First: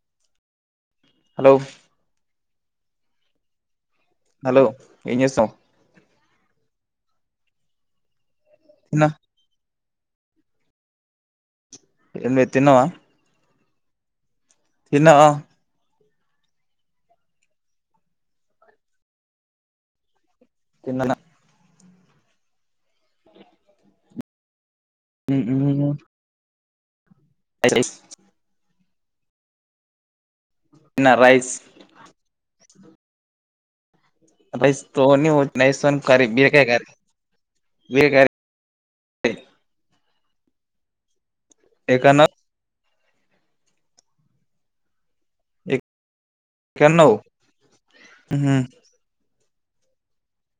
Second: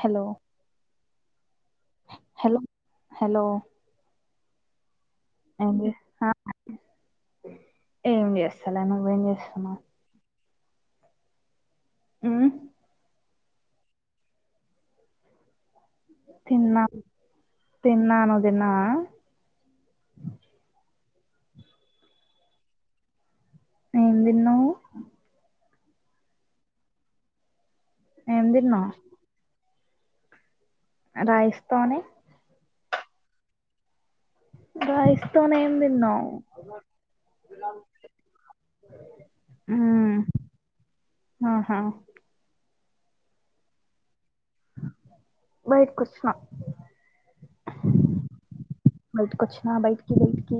Hello hello hello hello hello ఏ చేసావ్ ఏమి చే అసలను ఎం చేస్తున్నా ఇది మ్మ్ తన్నావా తిన్నావా తిన్నా తిన్నా నువ్వుతిన్నావా తిన్నన ఏం తిన్నావు హు హ్మ్ ఎం తిన్నావు రైస్ రాయిస్థానే రైస్ తోని తోనే ఏం తిన్నావ్ [unintelligible] [unintelligible] హ్మ్ ఆహా ఎక్కన్నావ్ అ కన్నవు హ్మ్ హ బయటకి బయటకి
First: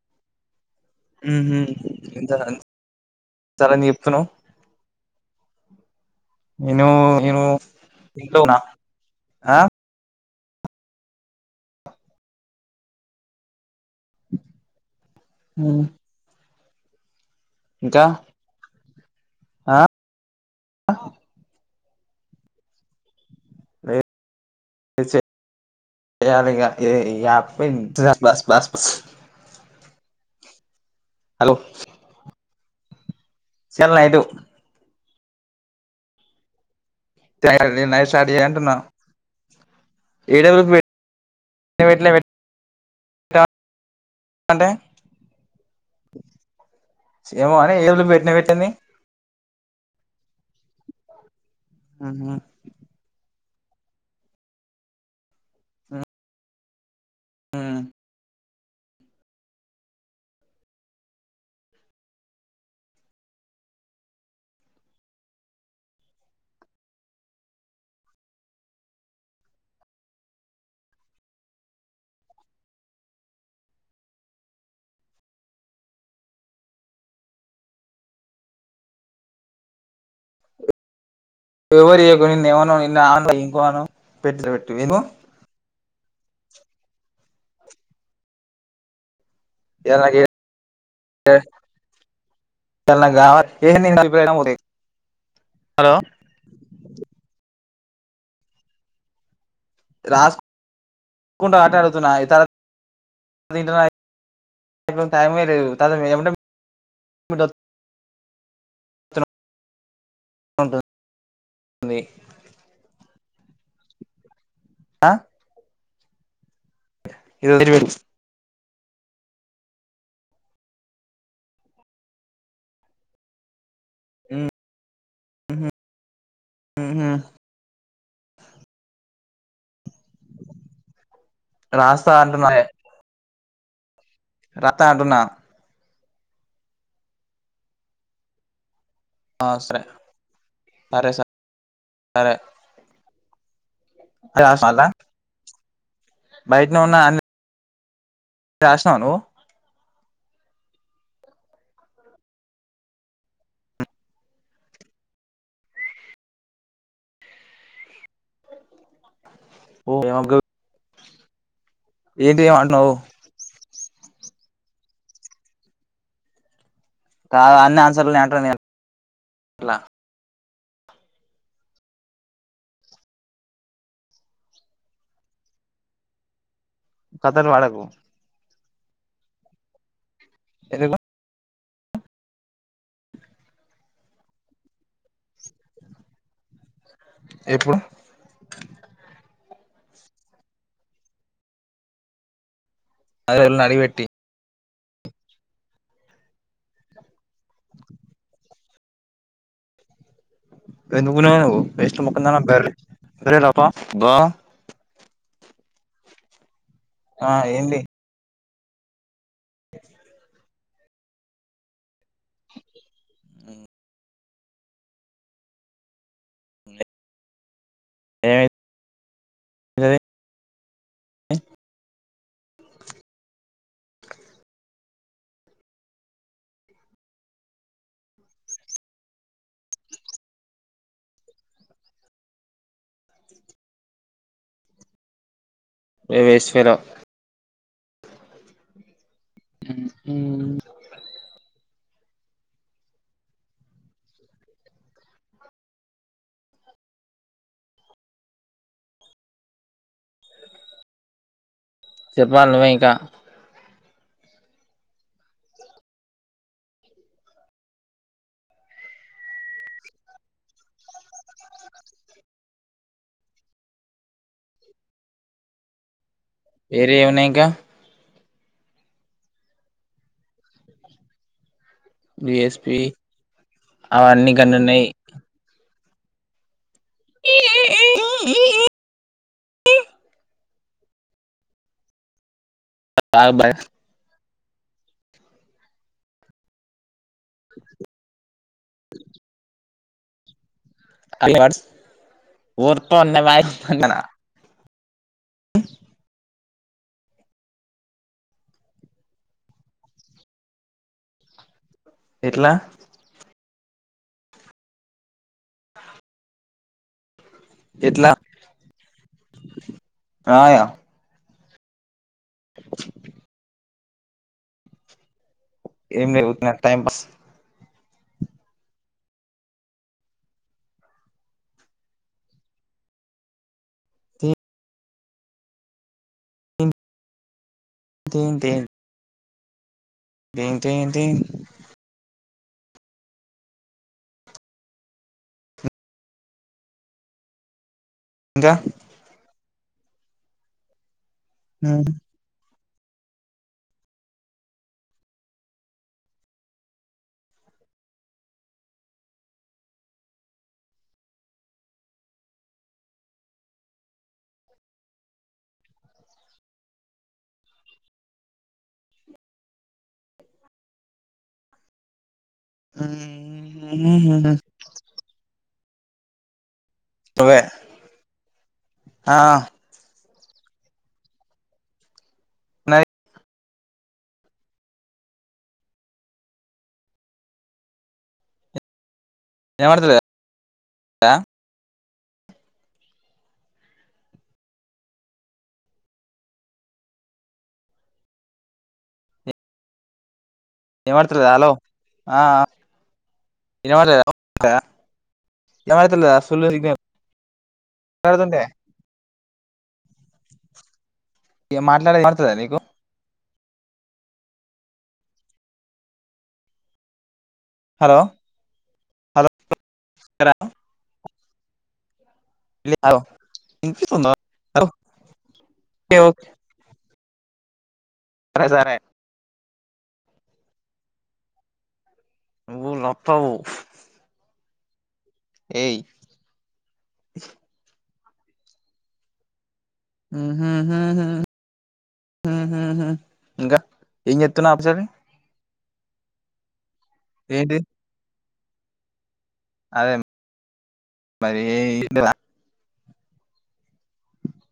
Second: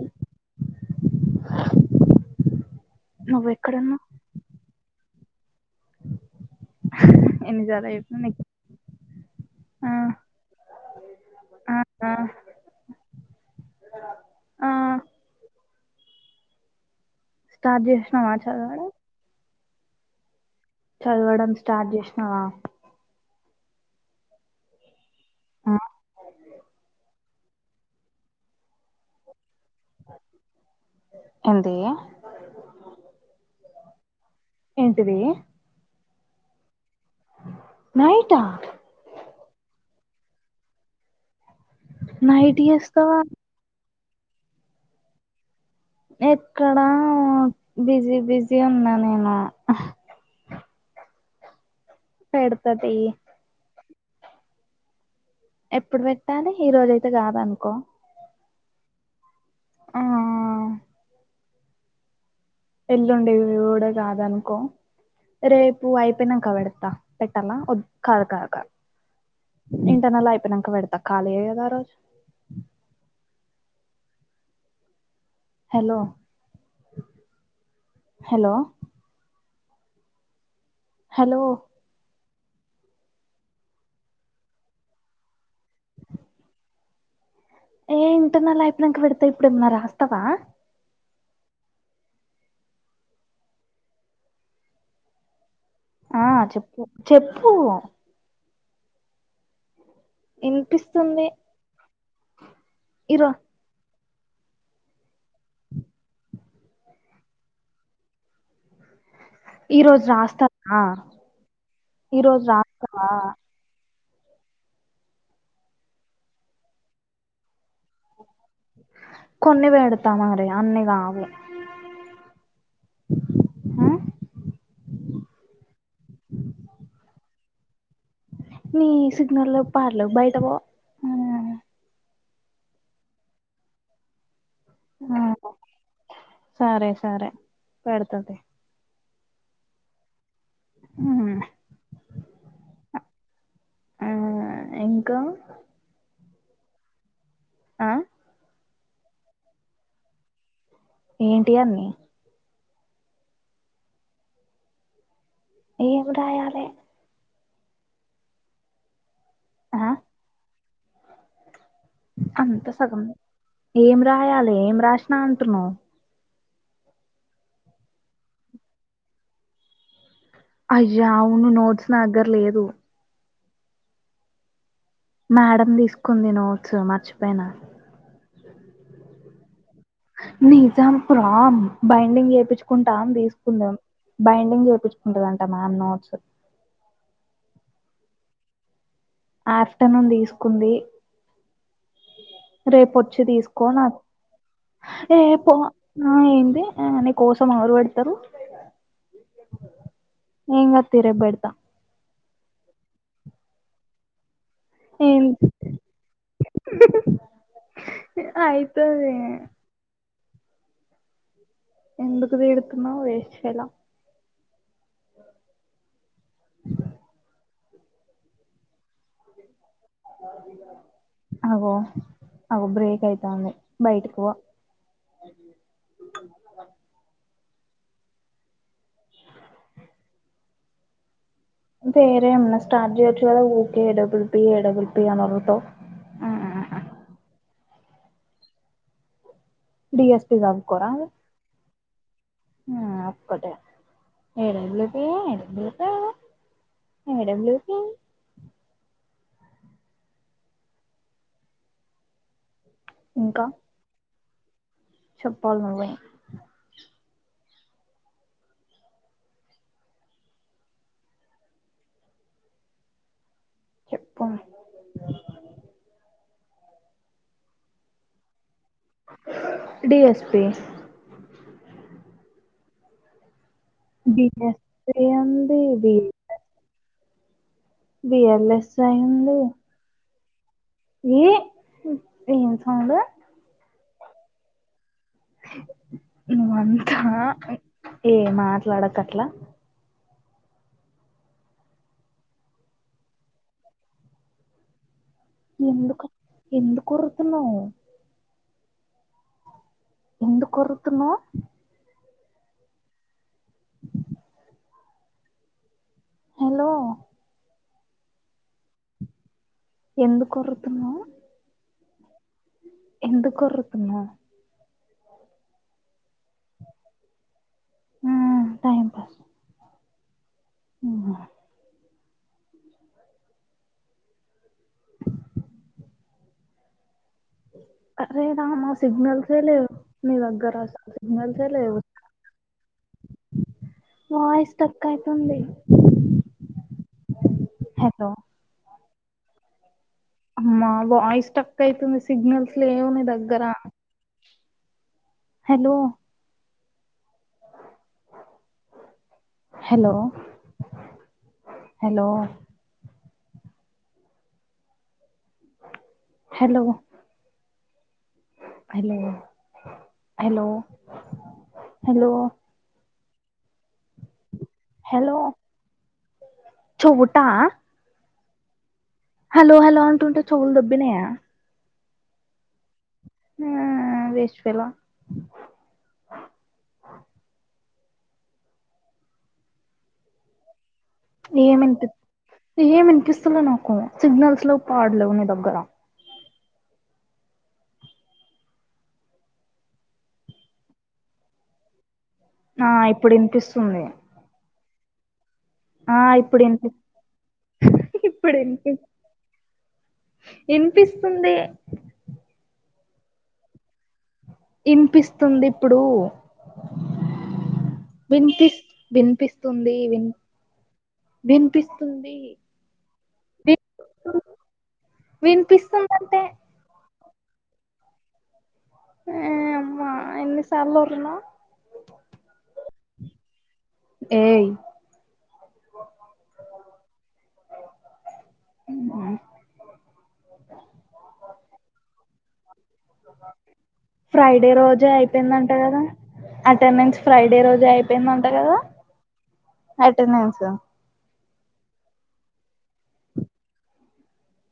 హ్మ్ హ్మ్ సరా నీ నువ్వెక్కడున్నావ్ చెప్తున్నావు నేను నేను ఎన్నిసార్లు చెప్పిన ఇంట్లో నీకు ఉన్నా ఆ అ ఆ ఆ ఉమ్ స్టార్ట్ చేసినవా చదవడం ఆ చదవడం స్టార్ట్ చేసినవా లే [unintelligible] ఆ ఇయాలేగా [unintelligible] [unintelligible] బస్ బస్ బస్ [inaudible] అంతేగా చల్ నైటు ఏంటిదీ [unintelligible] నేను నైట్ స్టార్ట్ నైటా చెయ్ అంటున్నా ఏడ [unintelligible] నైటి ఎస్ తవా పెట్టిన అంటే ఎక్కడా ఏమో అని ఏబులు బిజీ పెట్టిన బిజీ పెట్టింది ఉన్నా నేను ఆహా పెడుతా తీ ఎప్పుడు పెట్టాలి ఈ రోజ్ అయి తే కాదు అనుకో ఎల్లుండేవి కూడ కాదనుకో, రేపు అయిపోయినంక పెడతా, పెట్టాల వద్దు కాదు కాదు కాదు, ఇంటర్నల్ అయిపోయినంక పెడతా ఖాళీయే కదా ఆ రోజు. హలో హలో హలో కొనింది ఏమన పోయిందో [unintelligible] [unintelligible] ఏ ఇంటర్నల్ అయిపోయినంక పెడు తే ఇప్పుడేమో రాస్తవా ఏ తెల్లగా ఏంది [unintelligible] ఆ చెప్పు చెప్పు ఇనిపిస్తుంది [unintelligible] [unintelligible] ఇరోజు ఈరో టైమే లేదు కాదు ఏమంటే [unintelligible] ఈరోజ్ రాస్తాారా ఉంటుంది ఈ రోజు రాస్తావా ఆ ఇది వదిలి కొన్ని పెడతామరి అన్ని కావు హు, మ్మ్ ఉహ్మ్ ఉహు నీ సిగ్నల్లేవ్ పాడ్లేవ్ బయట పో హ్మ్ రాస్తాంటున్నాయే రాత్త ఆ, అంటున్నా సరే సరే పడతుది ఆ సరే అరే స సరే ఆ అ సాల ఇంకా బైట ను ఉన్నా అ ఆ రాషినవ నువ్వు ఏంటి అన్ని? ఏం రాయలే ఆ ఓ ఏ [unintelligible] గు అంత ఏమంటున్నావు సగం. ఏమ్ రాయాలి. ఏం రాసినా అంటున్నావ్? కా అన్ని ఆన్సర్లు నీ దాంట్ల అయ్యా అవును నోడ్స్ నా దగ్గర లేదు మేడం తీసుకుంది నో సో మార్చిపోయినా. కథలు వాడకు నిజం ఎందుకు ప్రమ్ బైండింగ్ చేయిపించ్కుంటం తీసుకుందాం బైండింగ్ చేయించుకుంటదంటా మ్యామ్ నోట్స్ ఎప్పుడు? ఆఫ్టర్నూన్ తీసుకుంది. రేపు వచ్చి అదే వాళ్ళని తీసుకో న అడిగిపెట్టి ఏ పో అ ఎంది అ కోసం ఆరు పెడతారు [inaudible] తీ ఎందుకు రేపు ఉనావు ఎ పెడతా నువ్వు వేస్ట్ మొ బర బరలపా బా ఏం ఆ ఏంది అయితది ఎందుకు తీడుతున్నా వేస్ట్ ఫెలో ఏ అగొ అగో బ్రేక్ అయితాంది. బయటికి పో. [inaudible] వేరే ఏమైనా స్టార్ట్ చేయొచ్చు కదా ఊకే డబ్బులు పీ డబ్బులు పీ అని మొరుగుతావ్ ఏ వేస్ట్ ఫెల్లో డిఎస్పి సదువుకోరా ఆ అక్కట ఏడెబ్ పడె ఏడ ప చెప్పలీ నువ్వే ఇంకా చెప్పలి నువ్వే చెప్ప ఏరియా ఉన్నాయ్ ఇంకా D S P D S P D S P అంది ది [unintelligible] బిఎల్ఎస్ అయ్యింది ఏ ఎం కాలు నువ్ అన్ ఏ మాట్లాడకు అట్ల హల్లవర్స్ ఓడతా ఉన్న మ్యాచ్ [inaudible] ఎందుకు ఎందుకు ఒర్రుగుతున్నావ్ ఎందుకు ఒర్రుతున్నావ్ ఎట్లా హలో ఎట్లా ఎందుకు ఆ ఒర్రుతున్నావ్ ఎందు కొర్రు తున్నా ఏం లేదు ఊకేనే టైం పాస్ ఊ టైం పాస్ [unintelligible] ఎం హరే రామా సిగ్నల్ కొను మీ దగ్గర సిగ్నల్సే లేవు వాయిస్ స్టక్ ఐతుంది ఇంకా అమ్మ వాయిస్ స్ట్రక్ అయితుంది సిగ్ల్స్స్ట్రిక్ లేవు నీ దగ్గర hello hello hello hello hello hello hello hello చెవుట నువ్వే ఆ హలో హలో అంటుంటే చెవులు దొబ్బినాయ. నా ఆ వేస్టఫెలో, వినపడతలేదా. ఏం వినిపి ఏం వినిపిస్తులే నాకు సిగ్నల్స్ లేవు. పాడలేవు నీ దగ్గర ఇన పడత లేదు హలో ఆ ఆ ఇప్పుడు ఇన వినిపిస్తుంది పడలేదా. ఆ ఇప్పుడు వినిపి [unintelligible] వినిపిస్తూ ఏం మాట్లాడేది వినపడతాలేదా నీకు ఇనిపిస్తుంది ఇప్పుడు హలో విన్పిస్తూ హలో విన్పిస్తూ స్తుంది. వినిపిస్తుంది. విన్ వినిపిస్తుందంటే [unintelligible] సరే సరే ఎ అమ్మా ఎన్ని సార్లు ఓర్వినవ్. నువ్వు లప్పవు. ఎయ్ ఎయి ఉ ఉం ఫ్రైడే అప్సరీ రోజే అయిపోయింద. అట కదా. మీన్స్ ఫ్రాడే ఏంటి రోజే అయిపోయిద ఎంట కదా అటెండన్స్. ఏయీ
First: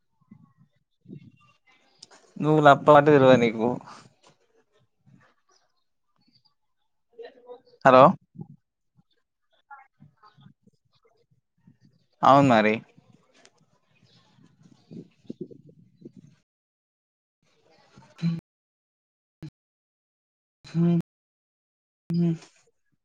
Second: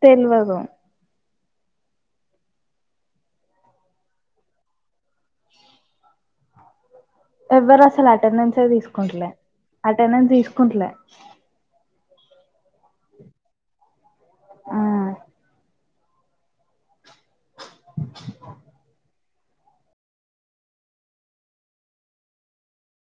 తెల్వదు. నువ్వు లప్ప అంటే తెలువది నీకు ఎవ్వరు హలో అసలు అటెండెన్స్ ఎ తీసుకో కుంటలే అటెండెన్స్ తీసుకుంటలే అవును మరి ఆ హ [inaudible]